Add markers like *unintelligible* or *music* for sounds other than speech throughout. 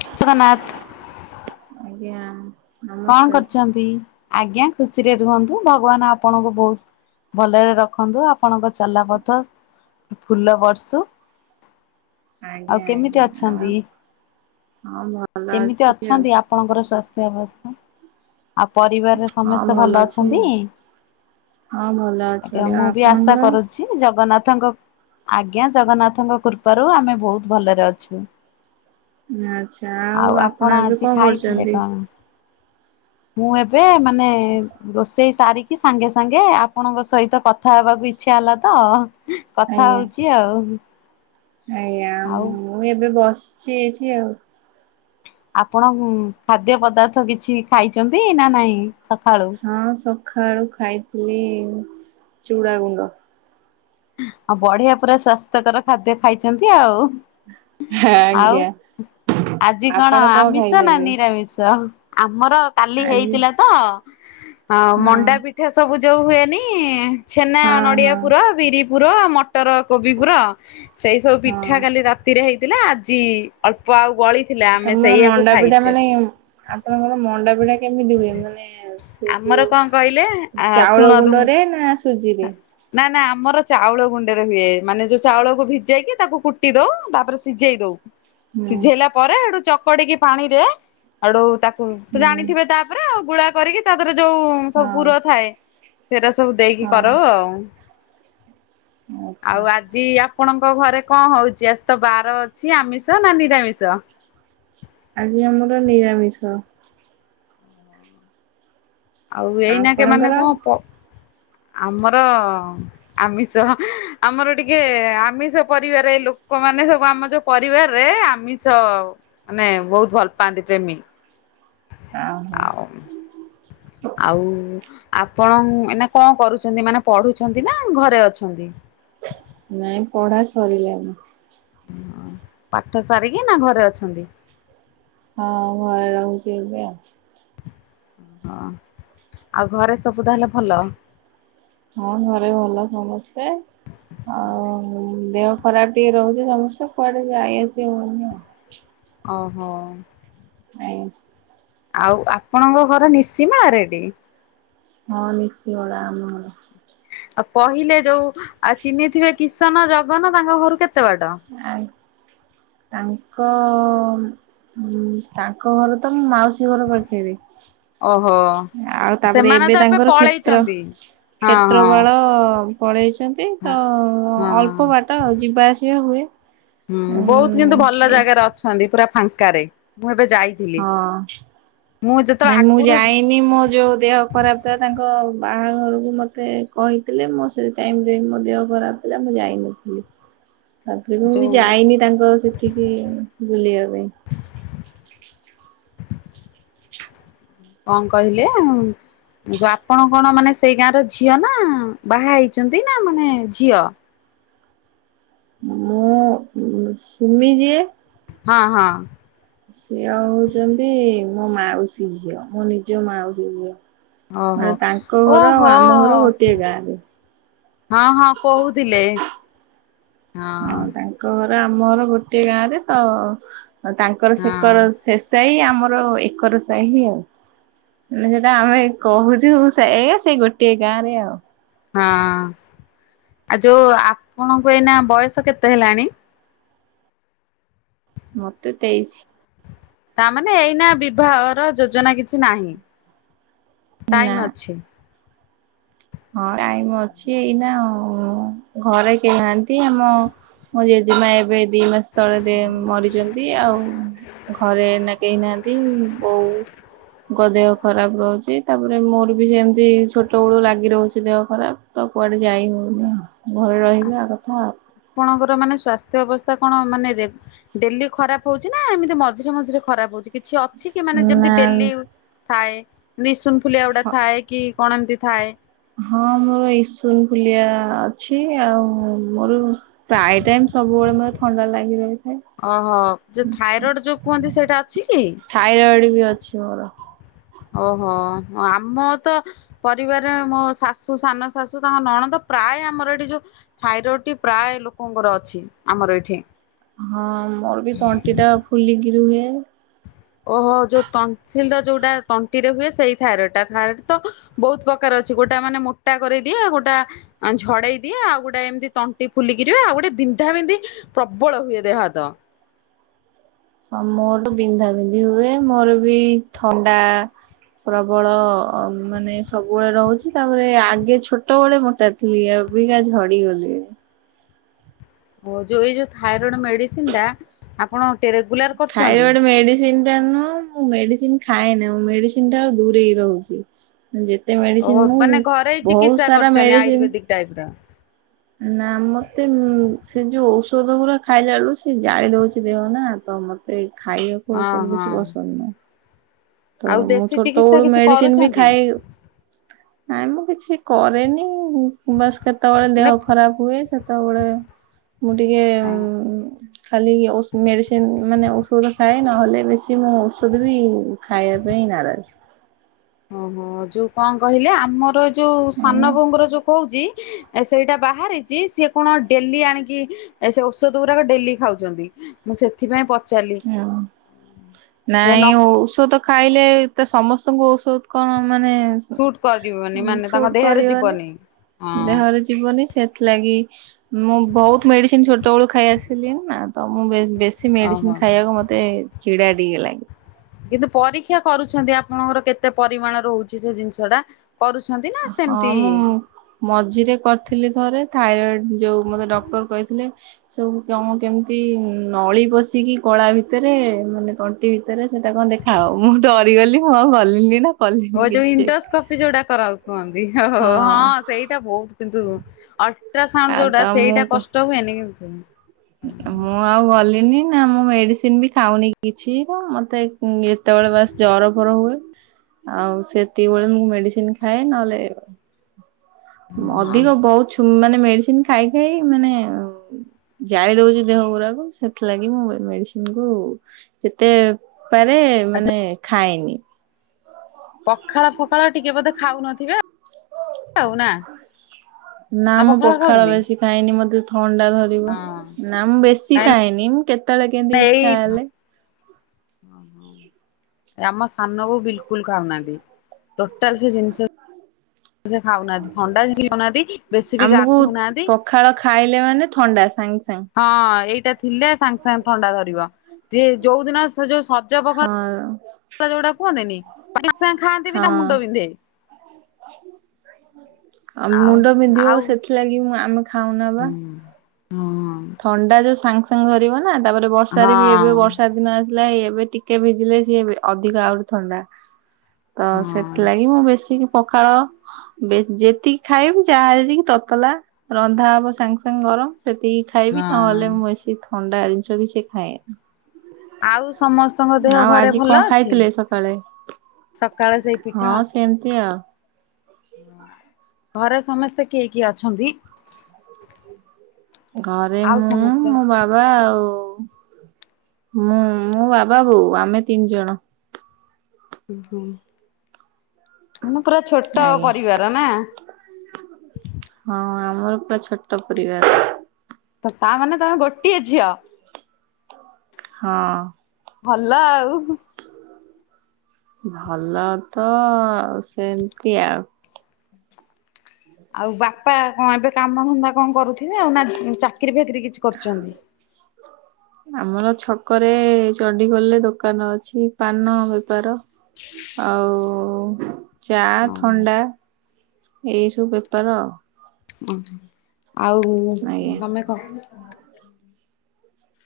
ଟିକେ ନେଟ ଆଜ୍ଞା। କଣ ନମସ୍କାର କରୁଛନ୍ତି ଆଜ୍ଞା ଖୁସିରେ ରୁହନ୍ତୁ ଭଗବାନ ଆପଣଙ୍କୁ ବହୁତ ଭଲରେ ରଖନ୍ତୁ ଆପଣଙ୍କ ଚଲାପଥ ଫୁଲ ବର୍ଷୁ। *inaudible* ଆଜ୍ଞା କେମିତି ଆଜ୍ଞା ଆଉ ଅଛନ୍ତି? ହଁ ଭଲ କେମିତି ଅଛି ଆଉ ଅଛନ୍ତି ଆପଣଙ୍କର ସ୍ୱାସ୍ଥ୍ୟ ଅବସ୍ଥା ଆଉ ପରିବାରରେ ହଁ ସମସ୍ତେ ଭଲ ଅଛି ଅଛନ୍ତି? ହଁ ଭଲ ଅଛନ୍ତି ଆଉ ଆପଣଙ୍କର? ଅଛି ଜଗନ୍ନାଥଙ୍କ ଆଜ୍ଞା ଜଗନ୍ନାଥଙ୍କ କୃପାରୁ ଆମେ ବହୁତ ଭଲରେ ଅଛୁ। ଆଚ୍ଛା ଆଉ ଆପଣ ଏବେ ଆଜି କଣ ଖାଇଥିଲେ କରୁଛନ୍ତି? କଣ? ମୁଁ ଏବେ ମାନେ ରୋଷେଇ ସାରିକି ସାଙ୍ଗେ ସାଙ୍ଗେ ଆପଣଙ୍କ ସହିତ କଥା ହେବାକୁ ଇଚ୍ଛା ହେଲା ତ କଥା ଆଜ୍ଞା ହଉଚି ଆଉ। ଆଜ୍ଞା। ଆଉ ମୁଁ ଏବେ ବସିଛି ଏଠି ଆଉ ଆପଣ ଖାଦ୍ୟ ପଦାର୍ଥ କିଛି ଖାଇଛନ୍ତି ନା ନହିଁ ସକାଳୁ? ହଁ ସକାଳୁ ଖାଇଥିଲି ଚୁଡ଼ାଗୁଣ୍ଡ। ଆଉ ବଢିଆ ପୁରା ସ୍ଵାସ୍ଥ୍ୟକର ଖାଦ୍ୟ ଖାଇଛନ୍ତି ଆଉ। ଆଉ ଆଜ୍ଞା ଆଜି କଣ ଆପଣ ଆମିଷ ନା ଖାଇଛନ୍ତି? ନିରାମିଷ? ଆମର କାଲି ଆଜି ହେଇଥିଲା ତ ଅ ହଁ ମଣ୍ଡାପି ଠା ସବୁଜ ହୁଏନି ଛେନା ହଁ ହଁ ନଡ଼ିଆ ପୁର ବିରି ପୁର ମଟର କୋବି ପୁରା ସେଇ ସବୁ ପିଠା ହଁ। କାଲି ରାତିରେ ହେଇ ଥିଲା ଆଜି ଅଳ୍ପ ଆଉ ବଳି ତମର ମଣ୍ଡାପିଠା ମାନେ ଆପଣଙ୍କର ମଣ୍ଡାପିଠା କେମିତି ହୁଏ ମାନେ ଆମର ଯୋଉ କଣ କହିଲେ ଆ ଶୁଣନ୍ତୁ ମୁ ସୁଝିବେ ନା ନା ଆମର ଚାଉଳ ଗୁଣ୍ଡରେ ହୁଏ ମାନେ ଯୋଉ ଚାଉଳକୁ ଭିଜେଇକି ତାକୁ କୁଟି ଦଉ ତା ତାପରେ ସିଝେଇ ଦଉ ହୁଁ ସିଝେଇଲା ପରେଠୁ ଚକଡିକି ପାଣିରେ ଆୁ ତାକୁ ହୁଁ ଜାଣିଥିବେ ତାପରେ ଆଉ ଗୁଳା କରିକି ତା ଦେରେ ଯୋଉ ସବୁ ପୁର ହଁ ଥାଏ। ସେଇଟା ସବୁ ଦେଇକି ହଁ କର ଆଉ ଆଚ୍ଛା। ଆଉ ଆ ଜି ଆପଣଙ୍କ ଘରେ କଣ ହେଉଛି ଆଜି ତ ବାର ଅଛି ଆମିଷ ନା ନିରାମିଷ? ଆଜି ଆମର ନିରାମିଷ। ଆଉ ଏଇନାକ ମାନେ ଆପଣଙ୍କର? କଣ ପ ଆମର ଆମିଷ ଆମର ଟିକେ ଆମିଷ ପରିବାରେ ଲୋକମାନେ ସବୁ ଆମ ଯୋଉ ପରିବାରରେ ଆମିଷ ମାନେ ବହୁତ ଭଲ ପାଆନ୍ତି ପ୍ରେମୀ। ଓହୋ। ଆଉ ଆଉ ଆପଣ ଏଇନା କଣ କରୁଛନ୍ତି ମାନେ ପଢୁଛନ୍ତି ନା ଘରେ ଅଛନ୍ତି? ନାଇଁ ପଢା ସାରିଲାଣି। ଓ ପାଠ ସାରିକି ନା ଘରେ ଅଛନ୍ତି। ହଁ ଘରେ ରହୁଛି ଏବେ ଆଉ। ହଁ ଆଉ ଘରେ ସବୁ ତାହେଲେ ଭଲ। ହଁ ଘରେ ଭଲ ସମସ୍ତେ। ଆଉ ଦେହ ଖରାପ ଟିକେ ରହୁଛି ସମସ୍ତେ କୁଆଡେ ଯାଇଆସି ହଉନି ଆଉ। ଓହୋ ଆ ଆଉ ଆପଣଙ୍କ ଘର ନିଶିମ ଆଉ ରେଡ଼ି ହଁ ନିିସି ଗଲା ଆମ ଘର ଆଉ କହିଲେ ଯୋଉ ଆଉ ଚିହ୍ନିଥିବେ କିସନ ଜଗନ ତାଙ୍କ ଘରୁ କେତେ ବାଟ? ଆଉ ତାଙ୍କ ହୁ ତାଙ୍କ ଘର ତ ମୁଁ ମାଉସୀ ଘର ପଠେଇବି ଓହୋ ଆଉ ତାପରେ ସେମାନେ ଏବେ ତ ତାଙ୍କର କ୍ଷେତ୍ର ପଳେଇଚନ୍ତି। ହଁ କ୍ଷେତ୍ର ବାଳ ହଁ ପଳେଇଛନ୍ତି ତ ହଁ ଅଳ୍ପ ବାଟ ଆ ଯିବା ଆସିବା ହୁଏ। ହୁଁ ବହୁତ ଉଁ କିନ୍ତୁ ଭଲ ଏ ଜାଗାରେ ଅଛନ୍ତି ପୁରା ଫାଙ୍କାରେ ମୁଁ ଏବେ ଯାଇ ଥିଲେ ହଁ। ମୁଁ ଯେତେବେଳେ ଆଗରୁ ହିଁ ମୋ ଯୋଉ ଦେହ ଖରାପ ଥିଲା ତାଙ୍କ ବାହାଘରକୁ ମତେ କହିଥିଲେ ମୋ ସେ ଟାଇମ ରେ ମୋ ଦେହ ଖରାପ ଥିଲା ମୁଁ ଯାଇନଥିଲି। ତାପରେ ବି ମୁଁ ଯୋଉ ଯାଇନି ତାଙ୍କ ସେଠିକି ବୁଲିବା ପାଇଁ କଣ କହିଲେ? ଯୋଉ ଆପଣ କଣ ମାନେ ସେଇ ଗାଁର ଝିଅ ନା ବାହା ହେଇଛନ୍ତି ନା ମାନେ ଝିଅ? ମୁଁ ଇ ଇ ଡି ଶ୍ ସୁମି ଯିଏ ହଁ ହଁ ସିଏ ଆ ହଉଛନ୍ତି ମୋ ମାଉସୀ ଝିଅ ମୋ ନିଜ ମାଉସୀ ଝିଅ ଏ ଓହୋ ତାଙ୍କ ଘର ଆଉ ଓହୋ ଆମ ଘର ଗୋଟିଏ ଗାଁରେ ହଁ ହଁ କହୁଥିଲେ ହଁ ତାଙ୍କ ଘର ଆମର ଗୋଟେ ଗାଁରେ ତ ତାଙ୍କର ହଁ ସେକର ଶେସାହି ଆମର ଏକର ସାହି ଆଉ ମାନେ ଯୋଉଟା ଆମେ କହୁଛୁ ସେ ସେଇ ଗୋଟଏ ଗାଁରେ ଆଉ ହଁ ଆଉ ଯୋଉ ଆପଣଙ୍କୁ ଏଇନା ବୟସ କେତେ ହେଲାଣି? ମତେ ତେଇଶୀ ତାମାନେ ଏଇନା ବିବାହର ଯୋଜନା କିଛି ନାହିଁ ନା। ଟାଇମ ଅଛି। ହଁ ଟାଇମ ଅଛି ଏଇନା ଆଉ ଘରେ କେହି ନାହାନ୍ତି ଆମ ମୋ ଜେଜେମା ଏବେ ଦି ମାସ ତଳେରେ ମରିଛନ୍ତି ଆଉ ଘରେ ଏଇନା କେହି ନାହାନ୍ତି ବୋଉ ଙ୍କ ଦେହ ଖରାପ ରହୁଛି ତାପରେ ମୋର ବି ସେମିତି ଛୋଟ ବେଳୁ ଲାଗ ଗି ରହୁଛି ଦେହ ଖରାପ ତ କୁଆଡ଼େ ଯାଇ ହେଉନି ଆଉ ଘରେ ରହିଲା କଥା ଆଉ ଆପଣଙ୍କର ମାନେ ସ୍ଵାସ୍ଥ୍ୟ ଅବସ୍ଥା କଣ ମାନେ ରେ ଡେଲି ଖରାପ ହଉଛି ନା ଏମିତି ମଝିରେ ମଝିରେ ଖରାପ ହଉଛି କିଛି ଅ? ଅଛି କି ମାନେ ଯେମିତି ନା ଡେଲି ଉ ଥାଏ ନିସୁନ ଫୁଲିଆ ଗୁଡ଼ା ଥାଏ କି କଣ ଏମିତି ଥାଏ? ହଁ ମୋର ଇସୁନ ଫୁଲିଆ ଅଛି ଆଉ ମୋର ପ୍ରାୟ ଟାଇମ ସବୁବେଳେ ମତେ ଥଣ୍ଡା ଲାଗି ରହେ ଓହୋ ଯୋଉ ଥାଇରଏଡ଼ ଯୋଉ କୁହନ୍ତି ସେଇଟା ଅଛି କି? ଥାଇରଏଡ଼ ବି ଅଛି ମୋର ଓହୋ ଆମ ତ ପରିବାରରେ ମୋ ଶାଶୁ ସାନ ଶାଶୁ ତାଙ୍କ ନଣନ୍ଦ ପ୍ରାୟ ଆମର ଏଠି ଯୋଉ ଥାଇରଏଡ଼ଟି ପ୍ରାୟ ଲୋକଙ୍କର ଅଛି ଆମର ଏଇଠି ହଁ ମୋର ବି ତଣ୍ଟି ଟା ଫୁଲିକି ରୁହେ। ଓହୋ ଯୋଉ ଟନସିଲଟା ଯୋଉଟା ତଣ୍ଟିରେ ହୁଏ ସେଇ ଥାଇରଡ ଟା ଥାଇରଡ ତ ବହୁତ ପ୍ରକାର ଅଛି ଗୋଟା ମାନେ ମୋଟା କରିଦିଏ ଗୋଟା ଆ ଝଡେଇ ଦିଏ ଆଉ ଗୋଟେ ଏମିତି ତଣ୍ଟି ଫୁଲିକି ରହେ ଆଉ ଗୋଟେ ବିନ୍ଧା ବିନ୍ଧି ପ୍ରବଳ ହୁଏ ଦେହ ହାତ ହଁ ମୋର ବିନ୍ଧା ବିନ୍ଧି ହୁଏ ମୋର ବି ଥଣ୍ଡା ପ୍ରବଳ ମାନେ ସବୁବେଳେ ରହୁଛି ତାପରେ ଆଗେ ଛୋଟବେଳେ ମୋଟା ଏବିିକା ଝଡିଗଲି ଓ ଯୋଉ ଏଇ ଯୋଉ ଥାଇରଏଡ ମେଡିସିନ ଟା ଆପଣ ରେଗୁଲାର କରୁଛନ୍ତି? ମେଡିସିନ୍ ଜାଣିନ ମୁଁ ମେଡିସିନ ଖାଏନା ମୁ ମେଡିସିନ ଟା ଦୂରେଇ ହେଇ ରହୁଛି। ଯେତେ ଓ ମେଡିସିନ ମୁଁ ମାନେ ଘରୋଇ ବହୁତ ସାରା ମେଡିସିନ ହ *inaudible* ନା ମତେ ଉ ସେ ଯୋଉ ଔଷଧ ଗୁଡା ଖାଇଲା ବେଳକୁ ସେ ଜାଳି ଦଉଛି ଦେହ ନା ତ ମତେ ଖାଇବାକୁ ହଁ ଔଷଧ ବେଶୀ ହଁ। ପସନ୍ଦ ନୁହ। ତ ଆଉ ମୁଁ ଦେଶୀ ଛୋଟ ଚିକିତ୍ସା ବେଳୁ କିଛି ମେଡିସିନ ବି କରୁଛନ୍ତି? ଖାଇ ନାଇଁ ମୁଁ କିଛି କରେନି। ବସ୍ କେତେବେଳେ ଦେହ ଖରାପ ହୁଏ ସେତେବେଳେ ମୁଁ ଟିକେ ଖାଲି ଓସ ମେଡ଼ିସ୍ ମାନେ ଔଷଧ ଖାଏ ନହେଲେ ବେଶୀ ମୁଁ ଔଷଧ ବି ଖାଇବା ପାଇଁ ନାରାଜ। ଓହୋ ଯୋଉ କଣ କହିଲେ ଆମର ଯୋଉ ସାନ ବୋଉଙ୍କର ଯୋଉ କହୁଛି ଏ ସେଇଟା ବାହାରିଛି ସିଏ କଣ ଡେଲି ଆଣିକି ସେ ଔଷଧ ଗୁଡାକ ଡେଲି ଖାଉଛନ୍ତି। ମୁଁ ସେଥିପାଇଁ ପଚାରିଲି। ହଁ ସେ ନ ନାଇ ଔଷଧ ଖାଇଲେ ଏତ ସମସ୍ତଙ୍କୁ ଔଷଧ କଣ ମାନେ ସୁଟ୍ କରିବନି ମାନେ ତାଙ୍କ ସୁଟ ଦେହରେ କରିବନି ଯିବନି। ହଁ ଦେହରେ ଯିବନି ସେଥିଲାଗି ମୁଁ ବହୁତ ମେଡିସିନ ଛୋଟ ବେଳୁ ଖାଇ ଆସିଲି ନା ତ ମୁଁ ବେଶ ବେଶୀ ସେ ଓହୋ ମେଡିସିନ ଖାଇବାକୁ ମତେ ଚଡା ଟିକେ ଲାଗେ। କିନ୍ତୁ ପରୀକ୍ଷା କରୁଛନ୍ତି ଆପଣଙ୍କର କେତେ ପରିମାଣ ରହୁଛି ସେ ଜିନିଷ ଟା କରୁଛନ୍ତି? ନା ହଁ ସେମିତି ମୁଁ ମୁ ମଝିରେ କରିଥିଲି ଥରେ ଥାଇରଏଡ ଯୋଉ ମତେ ଡକ୍ଟର କହିଥିଲେ ସବୁ କଣ କେମିତି ନଳି ପଶିକି କଳା ଭିତରେ ମାନେ ତଣ୍ଟି ଭିତରେ ସେଇଟା କଣ ଦେଖ ଆଉ ମୁଁ ଡରିଗଲି ହଁଉ ଗଲିନି ନା କଲିନି ଓ ଯୋଉ କିଛି ଚେକ୍। ଇଣ୍ଡୋସ୍କୋପି ଯୋଉଟା କରା କୁହନ୍ତି ଓ ହଁ ସେଇଟା ବହୁତ କିନ୍ତୁ ଅଲଟ୍ରାସାଉଣ୍ଡ ଆଉ ଯୋଉଟା ତ ସେଇଟା ମୁଁ କଷ୍ଟ ହୁଏନି କି ମୁଁ ଆଉ ଗଲିନି ନା ମୁଁ ମେଡିସିନ ବି ଖାଉନି କିଛି ତ ମତେ ହୁଁ ଯେତେବେଳେ ବାସ ଜର ଫର ହୁଏ ଆଉ ସେତିକି ବଳେ ମୁଁ ମେଡିସିନ ଖାଏ, ନହେଲେ ହଁ ଅଧିକ ବହୁତ ମାନେ ମେଡିସିନ ଖାଇ ଖାଇ ମାନେ ଜାଳି ଦଉଛି ଦେହ ଗୁଡାକୁ ସେଥିଲାଗି ମୁଁ ମେଡିସିନ କୁ ଯେତେ ପାରେ ଆ ମାନେ ଖାଏନି। ପଖାଳ ଫଖାଳ ଟିକେ ବୋଧେ ଖାଉନଥିବେ? ହଉ ନା ନା ପଖାଳ ଖାଉଛନ୍ତି? ଖାଇନି ମତେ ଥଣ୍ଡା ଧରିବ ହଁ ନା ମୁଁ ବେଶୀ କାହିଁକି ଖାଏନି ମୁଁ କେତେବେଳେ କେମିତି ଏଇ ଇଛା ହେଲେ ଆମ ସାନ ବୋହୁ ବିଲକୁଲ ଖାଉନାହାନ୍ତି, ଟୋଟାଲ ସେ ଜିନିଷ ସେ ଖାଉନାହାନ୍ତି ଥଣ୍ଡା ହଉନାହାନ୍ତି ବେଶୀ ବି ଆମକୁ ଗାଧଉନାହାନ୍ତି। ପଖାଳ ଖାଇଲେ ମାନେ ଥଣ୍ଡା ସାଙ୍ଗ ସାଙ୍ଗ। ହଁ ଏଇଟା ଥିଲେ ସାଙ୍ଗେ ସାଙ୍ଗେ ଥଣ୍ଡା ଧରିବ ସେ ଯୋଉ ଦିନ ସେ ଯୋଉ ହଁ *unintelligible* ଯୋଉଟା କୁହନ୍ତିନି ସାଙ୍ଗେ ଖାଆନ୍ତି ବି ତା ହଁ ମୁଣ୍ଡ ବିିନ୍ଧେ। ଆଉ ମୁଣ୍ଡ ବିନ୍ଧିବ ଆଉ ସେଥିଲାଗି ଆମେ ଖାଉନା ହଁ ବା। ହଁ ଥଣ୍ଡା ଯୋଉ ସାଙ୍ଗେ ସାଙ୍ଗେ ଧରିବ ନା ତାପରେ ବର୍ଷାରେ ବି ହଁ ଏବେ ବର୍ଷା ଦିନ ଆସ ଲା ଏବେ ଟିକେ ଭିଜିଲେ ସିଏ ଅଧିକ ଆହୁରି ଥଣ୍ଡା। ତ ସେଥିଲାଗି ମୁଁ ବେଶୀ ପଖାଳ ଯେତିକି ଖାଇବି ଯାହାତିକି ତତଲା ରନ୍ଧା ହବ ସାଙ୍ଗେ ସାଙ୍ଗେ ଗରମ ସେତିକି ଖାଇବି ହଁ। ନହେଲେ ମୁଁ ବେଶି ଥଣ୍ଡା ଜିନିଷ କିଛି ଖାଏନି। ଆଉ ସମସ୍ତଙ୍କ ଦେହ ଆଉ ଘରେ ଆଜି କଣ ଭଲ ଅଛି? ଖାଇଥିଲେ ସକାଳେ? ସକାଳେ ସେଇ ପି ହଁ ସେମ୍ତି ଆଉ। ଘରେ ସମେସ୍ତେ କିଏ କିଏ ଅଛ? ଘରେ ଆଉ ମୁଁ ସମସ୍ତେ ମୋ ବା ମୁଁ ବାବା, ବୋଉ ଆମେ ତିନ୍‌ ଜଣ। ପୁରା ଛୋଟ ଆଜ୍ଞା ପରିବାର ନା। ହଁ ଆମର ପୁରା ଛୋଟ ପରିବାର୍। ତା'ମାନେ ତମେ ଗୋଟିଏ ଝିଅ। ହଁ! ଭଲ ଆଉ। ଭଲ ତ ସେନ୍ତି ଆଉ। ଆଉ ବାପା ଏବେ କାମ ଧନ୍ଦା କରୁଥିବେ, ଆଉ ନା ଚାକିରି ଫାକିରି କିଛି କରୁଚନ୍ତି? ଆମର ଛକରେ ଚଣ୍ଡିଖୋଲ୍ ରେ ଦୋକାନ ଅଛି ପାନ ବେପାର। *inaudible* ଚା, ଓହୋ ଥଣ୍ଡା ଏଇସବୁ ବେପାର ଆଉ। ଆଜ୍ଞା। *inaudible*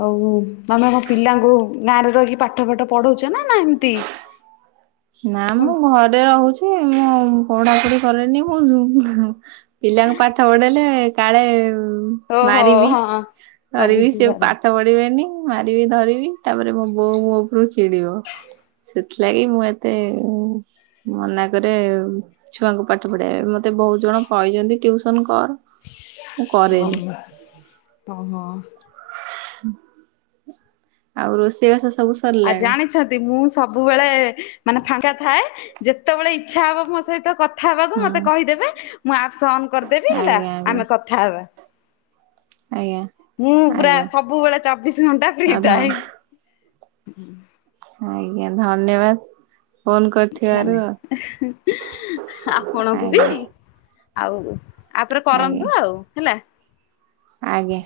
ଆଉ ତମେ ପିଲାଙ୍କୁ ଗାଁରେ ରହିକି ପାଠ ଫାଠ ପଢ଼ଉଚ? ନା ଏମ୍ତି ନା ଘରେ ରହୁଚି ମୁଁ। *inaudible* ଓହୋ ହଁ ହଉ ମାରିବି ସେ ବୁଝିପାରିଲି ପାଠ ପଢ଼ିବେନି। ମାରିବି ଧରିବି ତା'ପରେ ମୋ ବୋଉ ମୋ ଚିଡ଼ିବ। ସେଥିଲାଗି ମୁଁ ମନା କରେ। ଛୁଆଙ୍କୁ ପାଠ ମତେ ବହୁତ୍ ଜଣ କହିଚନ୍ତି ଟିଉସନ୍ କର୍। *inaudible* *inaudible* ଆଉ ରୋଷେଇ ବାସ ସବୁ ସରିଲାଣି *inaudible* ମୁଁ ସବୁବେଳେ ମାନେ ଫାଙ୍କା ଥାଏ। ଯେତବଳେ ଇଚ୍ଛା ହବ ସହିତ କଥା ହେବାକୁ ହୁଁ ମତେ କହିଦେବେ, ମୁଁ ଆପ୍ସ୍‌ ଅନ୍ କର୍ ଦେବି ହେଲା ଆଜ୍ଞା ଆଜ୍ଞା ଆମେ କଥା ହେବା। ଆଜ୍ଞା। ମୁଁ ପୁରା ଆଜ୍ଞା ସବୁବେଳେ ଚବିଶି ଘଣ୍ଟା ଆଉ ଫ୍ରି ଧ ଥାଏ। ଆଜ୍ଞା, ଧନ୍ୟବାଦ୍‌ ଫୋନ୍‌ କରିଥିବାରୁ ଆଉ। ଆଜ୍ଞା *inaudible* ଆଜ୍ଞା କରନ୍ତୁ ଆଉ ହେଲା। ଆଜ୍ଞା।